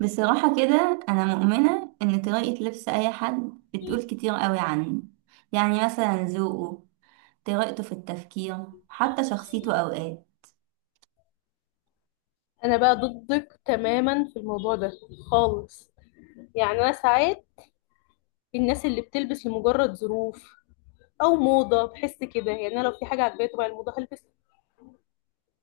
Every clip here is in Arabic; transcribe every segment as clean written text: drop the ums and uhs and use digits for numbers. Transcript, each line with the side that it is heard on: right: بصراحة كده أنا مؤمنة إن طريقة لبس أي حد بتقول كتير قوي عنه. يعني مثلا ذوقه، طريقته في التفكير، حتى شخصيته أوقات.
left: انا بقى ضدك تماما في الموضوع ده خالص. يعني انا ساعات الناس اللي بتلبس لمجرد ظروف او موضه بحس كده، يعني انا لو في حاجه عجباني طبعا الموضه هلبس.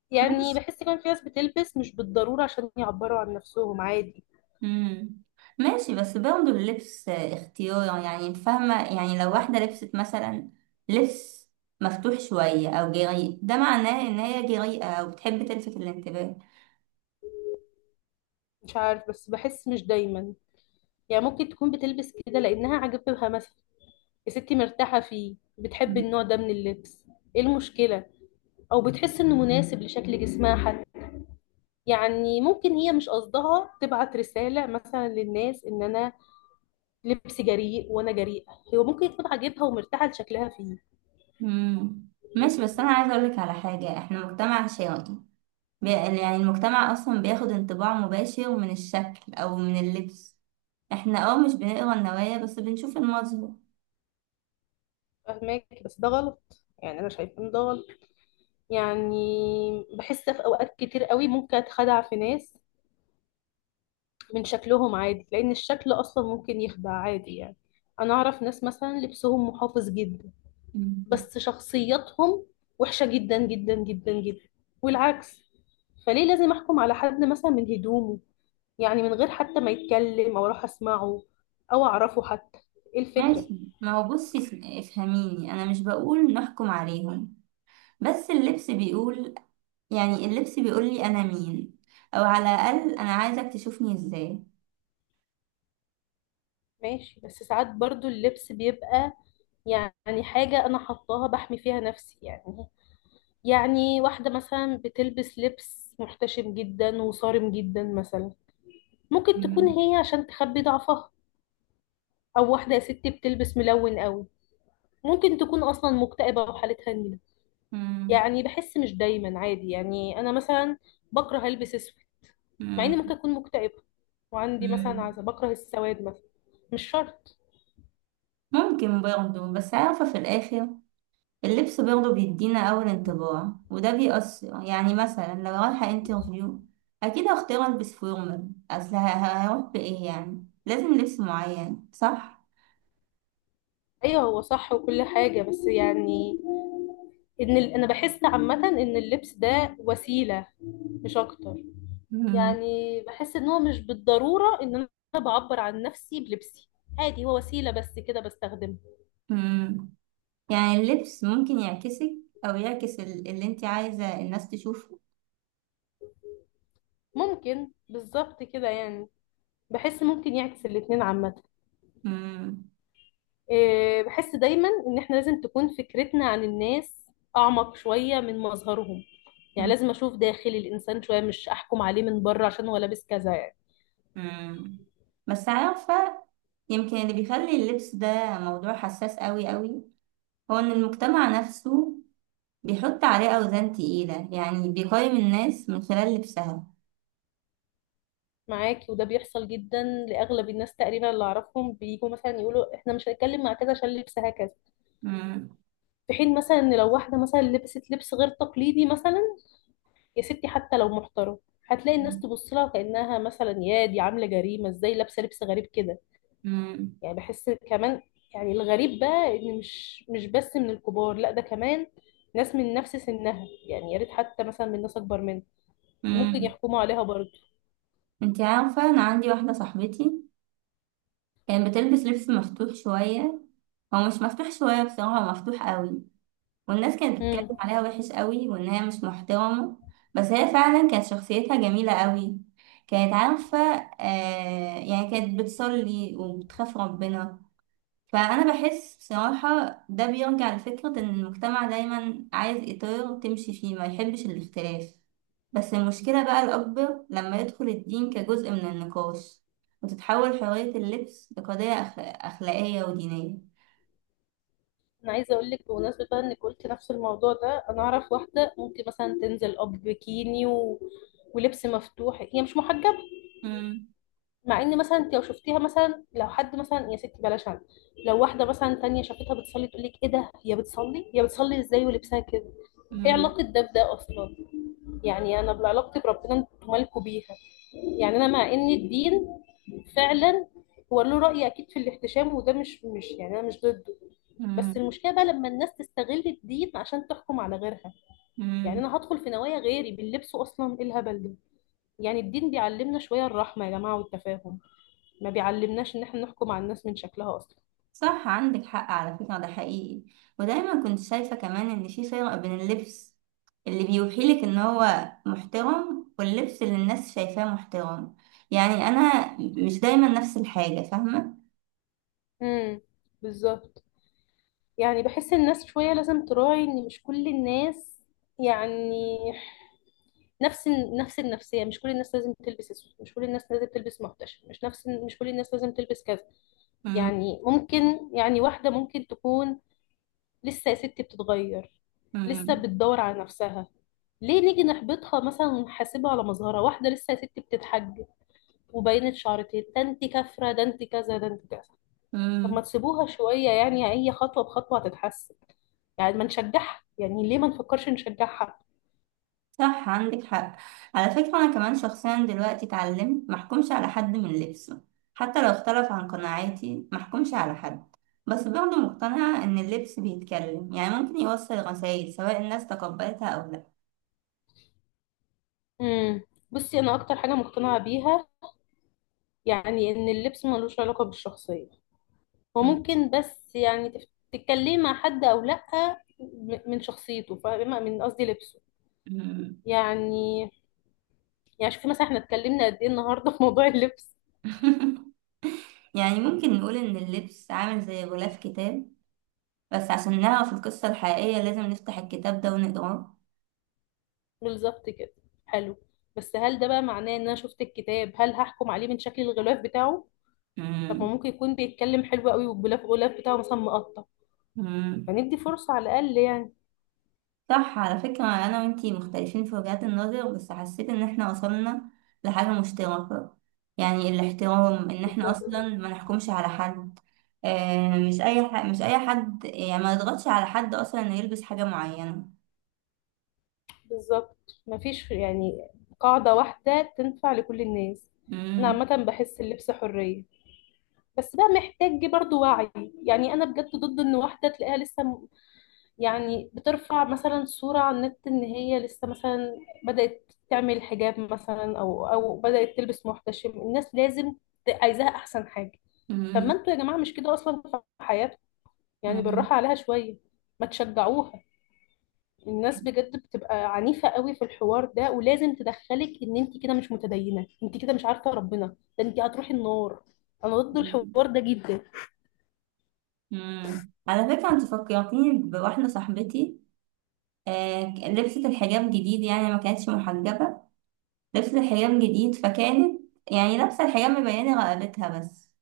left: يعني
right: ماشي.
left: بحس كمان في ناس بتلبس مش بالضروره عشان يعبروا عن نفسهم عادي.
right: مم. ماشي، بس برضه اللبس اختيار، يعني فاهمة؟ يعني لو واحدة لبست مثلا لبس مفتوح شوية أو جريء، ده معناه إن هي جريئة أو بتحب تلفت الانتباه.
left: مش عارف بس بحس مش دايما، يعني ممكن تكون بتلبس كده لانها عجبها مثلا، يا ستي مرتاحه فيه، بتحب النوع ده من اللبس. ايه المشكله؟ او بتحس انه مناسب لشكل جسمها حتى. يعني ممكن هي مش قصدها تبعت رسالة مثلا للناس ان انا لبسي جريء وانا جريئة، هو ممكن تكون عاجبها ومرتاحة لشكلها فيه.
right: مم. ماشي، بس أنا عايزة أقولك على حاجة، إحنا مجتمع شرقي. يعني المجتمع أصلا بياخد انطباع مباشر من الشكل أو من اللبس. احنا مش بنقرا النوايا، بس بنشوف المظهر.
left: فاهمك بس ده غلط، يعني انا شايفه ان ده غلط. يعني بحس في اوقات كتير قوي ممكن اتخدع في ناس من شكلهم عادي، لان الشكل اصلا ممكن يخدع عادي يعني. انا اعرف ناس مثلا لبسهم محافظ جدا
right: مم.
left: بس شخصياتهم وحشة جدا جدا جدا جدا، والعكس. فليه لازم احكم على حد مثلا من هدومه، يعني من غير حتى ما يتكلم او اروح اسمعه او اعرفه حتى؟ ايه الفكرة؟
right: ماشي. ما هو بصي، افهميني، أنا مش بقول نحكم عليهم، بس اللبس بيقول. يعني اللبس بيقول لي أنا مين، أو على الأقل أنا عايزك تشوفني إزاي.
left: ماشي بس ساعات برضو اللبس بيبقى يعني حاجة انا حطاها بحمي فيها نفسي. يعني واحدة مثلا بتلبس لبس محتشم جدا وصارم جدا مثلا، ممكن تكون
right: مم.
left: هي عشان تخبي ضعفها. او واحدة يا ستي بتلبس ملون قوي، ممكن تكون اصلا مكتئبة وحالتها نيلة.
right: مم.
left: يعني بحس مش دايما عادي، يعني انا مثلا بكره البس اسود مع اني
right: مم.
left: ممكن اكون مكتئبه، وعندي مثلا
right: مم.
left: عزة بكره السواد مثلا. مش شرط.
right: ممكن برضه، بس عارفة في الآخر اللبس برضه بيدينا أول انطباع، وده بيأثر. يعني مثلا لو رايحة انترفيو أكيد هختار ألبس فورمال، أصل هروح بإيه؟ يعني لازم لبس معين، صح؟
left: ايوه هو صح وكل حاجه، بس يعني ان انا بحس عامه ان اللبس ده وسيله، مش اكتر.
right: مم.
left: يعني بحس ان هو مش بالضروره ان انا بعبر عن نفسي بلبسي، عادي هو وسيله بس كده بستخدمه.
right: مم. يعني اللبس ممكن يعكسك، أو يعكس اللي انت عايزة الناس تشوفه.
left: ممكن بالظبط كده، يعني بحس ممكن يعكس الاتنين عامه.
right: مم.
left: آه، بحس دايما ان احنا لازم تكون فكرتنا عن الناس اعمق شوية من مظهرهم، يعني
right: مم.
left: لازم اشوف داخل الانسان شوية، مش احكم عليه من بره عشان هو لابس كذا يعني.
right: مم. بس عارفة، يمكن اللي بيخلي اللبس ده موضوع حساس قوي قوي هو إن المجتمع نفسه بيحط عليه أوزان تقيلة، يعني بيقيم الناس من خلال لبسها.
left: معاكي وده بيحصل جدا، لاغلب الناس تقريبا اللي اعرفهم بيجوا مثلا يقولوا احنا مش هنتكلم مع كذا عشان لبسها كذا.
right: مم.
left: في حين مثلا ان لو واحدة مثلا لبست لبس غير تقليدي مثلا، يا ستي حتى لو محترم، هتلاقي الناس تبص لها كأنها مثلا يا دي عاملة جريمة، ازاي لابسة لبس غريب كده؟
right: مم.
left: يعني بحس كمان، يعني الغريب بقى ان مش بس من الكبار، لا ده كمان ناس من نفس سنها، يعني يا ريت حتى مثلا من ناس اكبر منها ممكن
right: مم.
left: يحكموا عليها برضه.
right: انتي عارفة، أنا عندي واحدة صاحبتي كانت بتلبس لبس مفتوح شوية. هو مش مفتوح شوية، بصراحة هو مفتوح قوي. والناس كانت
left: امم
right: بتتكلم عليها وحش قوي، وإن هي مش محترمة. بس هي فعلا كانت شخصيتها جميلة قوي، كانت عارفة. آه، يعني كانت بتصلي وبتخاف ربنا. فأنا بحس بصراحة ده بيرجع لفكرة إن المجتمع دايما عايز إطار تمشي فيه، ما يحبش الاختلاف. بس المشكلة بقى الأكبر لما يدخل الدين كجزء من النقاش، وتتحول حرية اللبس لقضية أخلاقية ودينية.
left: انا عايزه اقول لك بمناسبه بقى انك قلت نفس الموضوع ده، انا اعرف واحده ممكن مثلا تنزل اب بكيني ولبس مفتوح، هي مش محجبه.
right: مم.
left: مع ان مثلا انت لو شفتيها مثلا، لو حد مثلا يا ستي بلاش عنها، لو واحده مثلا تانية شافتها بتصلي تقول لك ايه ده، هي بتصلي؟ هي بتصلي ازاي ولبسها كده؟ ايه
right: مم.
left: علاقه ده بده اصلا؟ يعني انا بعلاقتي بربنا، انتوا مالكوا بيها. يعني انا مع ان الدين فعلا هو له رأي اكيد في الاحتشام وده، مش يعني انا مش ضده. بس
right: مم.
left: المشكلة بقى لما الناس تستغل الدين عشان تحكم على غيرها. يعني
right: مم.
left: انا هدخل في نوايا غيري باللبس اصلا؟ ايه الهبل ده؟ يعني الدين بيعلمنا شوية الرحمة يا جماعة والتفاهم، ما بيعلمناش ان احنا نحكم على الناس من شكلها اصلا.
right: صح، عندك حق على فكرة، ده حقيقي. ودايما كنت شايفة كمان إن في فرق بين اللبس اللي بيوحيلك إن هو محترم، واللبس اللي الناس شايفاه محترم. يعني أنا مش دايما نفس الحاجة، فاهمة؟
left: امم بالظبط. يعني بحس الناس شوية لازم تراعي ان مش كل الناس، يعني نفس نفس النفسيه، مش كل الناس لازم تلبس اسود، مش كل الناس لازم تلبس محتشم، مش كل الناس لازم تلبس كذا.
right: مم،
left: يعني ممكن يعني واحده ممكن تكون لسه يا ستي بتتغير، لسه
right: مم،
left: بتدور على نفسها. ليه نيجي نحبطها مثلا ونحاسبها على مظهرها؟ واحده لسه يا ستي بتتحجب وبينت شعرتين، ده انت كافره، ده انت كذا، ده انت كذا. طب ما
right: مم.
left: تسيبوها شويه، يعني هي خطوه بخطوه هتتحسن. يعني ما نشجعها؟ يعني ليه ما نفكرش نشجعها؟
right: صح، عندك حق. على فكرة أنا كمان شخصيا دلوقتي اتعلمت محكومش على حد من لبسه، حتى لو اختلف عن قناعاتي محكومش على حد. بس برضه مقتنعة إن اللبس بيتكلم، يعني ممكن يوصل رسائل سواء الناس تقبلتها أو لا.
left: امم بصي انا اكتر حاجه مقتنعه بيها، يعني ان اللبس ملوش علاقة بالشخصية. هو
right: مم.
left: ممكن بس يعني تتكلمي مع حد او لا، من شخصيته، فاهمة من قصدي؟ لبسه
right: مم.
left: يعني. يعني شوفي مثلا احنا اتكلمنا قد ايه النهاردة في موضوع اللبس.
right: يعني ممكن نقول إن اللبس عامل زي غلاف كتاب، بس عشان نعرف القصة الحقيقية لازم نفتح الكتاب ده ونقراه.
left: بالظبط كده، حلو. بس هل ده بقى معناه ان انا شفت الكتاب هل هحكم عليه من شكل الغلاف بتاعه؟ طب ما
right: مم.
left: ممكن يكون بيتكلم حلو قوي، والغلاف بتاعه مثلا مقطع.
right: مم.
left: فندي فرصة على الاقل يعني.
right: صح، على فكرة أنا وإنتي مختلفين في وجهات النظر، بس حسيت إن إحنا وصلنا لحاجة مشتركة. يعني الاحترام، إن إحنا
left: بالظبط.
right: أصلا ما نحكمش على حد. آه، مش أي مش أي حد، يعني ما نضغطش على حد أصلا إنه يلبس حاجة معينة.
left: بالظبط مفيش يعني قاعدة واحدة تنفع لكل الناس. أنا
right: مم.
left: عامة بحس اللبس حرية، بس بقى محتاج برضو وعي. يعني أنا بجد ضد إن واحدة تلاقيها لسه يعني بترفع مثلا صورة على النت إن هي لسه مثلا بدأت تعمل حجاب مثلا أو بدأت تلبس محتشم، الناس لازم عايزاها أحسن حاجة. طب
right: مم.
left: ما أنتوا يا جماعة مش كده أصلا في حياتكم؟ يعني بالراحة عليها شوية، ما تشجعوها. الناس بجد بتبقى عنيفة قوي في الحوار ده، ولازم تدخلك ان انت كده مش متدينة، انت كده مش عارفة ربنا، ده انت هتروحي النار. انا ضد
right: مم.
left: الحوار ده جدا.
right: مم. على فكرة انت فكرتيني بواحدة صاحبتي. آه، لبست الحجاب جديد، يعني ما كانتش محجبة. لبست الحجاب جديد فكانت، يعني لابسة الحجاب مبينة رقبتها بس.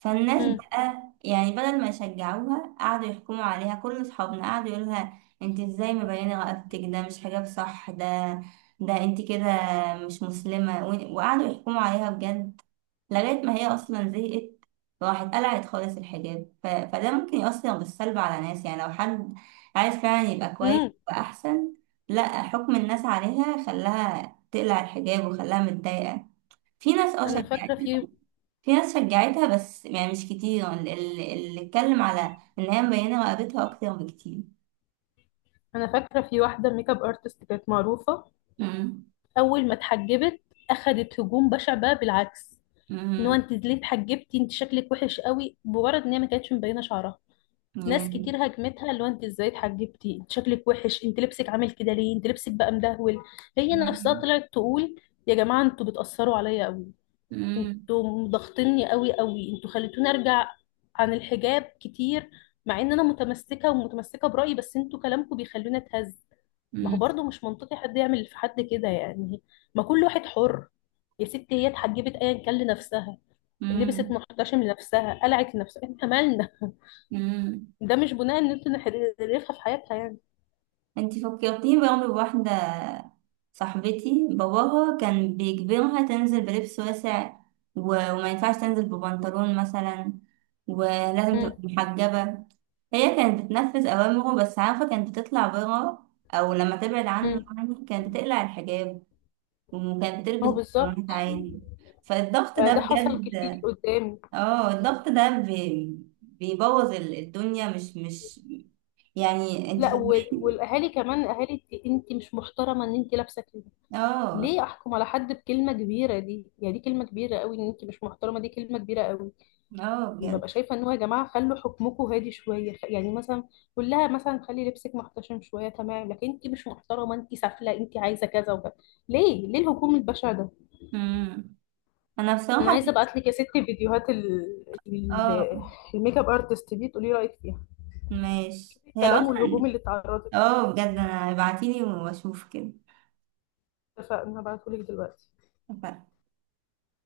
right: فالناس
left: امم
right: بقى، يعني بدل ما يشجعوها قعدوا يحكموا عليها. كل اصحابنا قعدوا يقولها انت ازاي مبينه رقبتك، ده مش حجاب صح ده، ده انت كده مش مسلمه، وقعدوا يحكموا عليها بجد لغايه ما هي اصلا زهقت، راحت قلعت خالص الحجاب. فده ممكن يأثر بالسلب على ناس، يعني لو حد عايز فعلا يبقى كويس
left: امم
right: وأحسن، لا حكم الناس عليها خلاها تقلع الحجاب وخلاها متضايقة. في ناس اه
left: انا فاكرة
right: شجعت،
left: في
right: في ناس شجعتها، بس يعني مش كتير. اللي اتكلم على ان هي مبينة رقبتها اكتر بكتير.
left: انا فاكرة في واحدة ميك اب ارتست كانت معروفة.
right: مم.
left: اول ما اتحجبت اخدت هجوم بشع، بقى بالعكس، ان هو
right: مم.
left: انت ليه اتحجبتي؟ انت شكلك وحش قوي، مجرد ان هي ما كانتش مبينة شعرها. ناس كتير
right: يعني-
left: هاجمتها اللي هو انت ازاي اتحجبتي؟ انت شكلك وحش، انت لبسك عامل كده ليه، انت لبسك بقى مدهول. هي نفسها
right: مم.
left: طلعت تقول يا جماعه انتوا بتاثروا عليا قوي،
right: مم.
left: انتوا ضاغطيني قوي قوي، انتوا خليتوني ارجع عن الحجاب كتير. مع ان انا متمسكه ومتمسكه برايي بس انتوا كلامكم بيخلوني اتهز. ما هو برضه مش منطقي حد يعمل في حد كده يعني، ما كل واحد حر. يا ستي هي اتحجبت ايا كان لنفسها، لبست
right: مم.
left: محتشم لنفسها، قلعت لنفسها، احنا مالنا؟
right: مم.
left: ده مش بناء ان انت نخلفها في حياتها يعني.
right: انتي فكرتيني برضه بواحدة صاحبتي، باباها كان بيجبرها تنزل بلبس واسع، وما ينفعش تنزل ببنطلون مثلا، ولازم تبقى
left: مم.
right: محجبة. هي كانت بتنفذ أوامره، بس عارفة كانت بتطلع برا، أو لما تبعد عنه
left: مم.
right: يعني كانت بتقلع الحجاب، وكانت بتلبس
left: هو
right: بنطلونات
left: بالظبط.
right: عادي. فالضغط
left: آه،
right: ده
left: ده حصل
right: بجد.
left: كتير قدامي.
right: اه، الضغط ده بيبوظ الدنيا، مش يعني انت
left: لا
right: فاهمة.
left: والاهالي كمان، اهالي انت مش محترمه ان انت لابسه كده.
right: اه.
left: ليه احكم على حد بكلمه كبيره دي؟ يعني دي كلمه كبيره قوي، ان انت مش محترمه، دي كلمه كبيره قوي.
right: اه بجد.
left: ببقى شايفه ان هو يا جماعه خلوا حكمكم هادي شويه، يعني مثلا قول لها مثلا خلي لبسك محتشم شويه، تمام. لكن انت مش محترمه، انت سافله، انت عايزه كذا وكذا، ليه ليه الهجوم البشع ده؟
right: امم. انا
left: انا
right: بصراحة
left: عايزه ابعت لك يا ستي فيديوهات
right: اه،
left: الميك اب ارتست دي تقولي رايك فيها.
right: ماشي.
left: شوفي
right: هي
left: الكلام والهجوم
right: اصلا،
left: اللي اتعرضت ليه.
right: اه بجد، انا ابعتيلي واشوف كده.
left: اتفقنا، هبعته لك دلوقتي.
right: اتفقنا.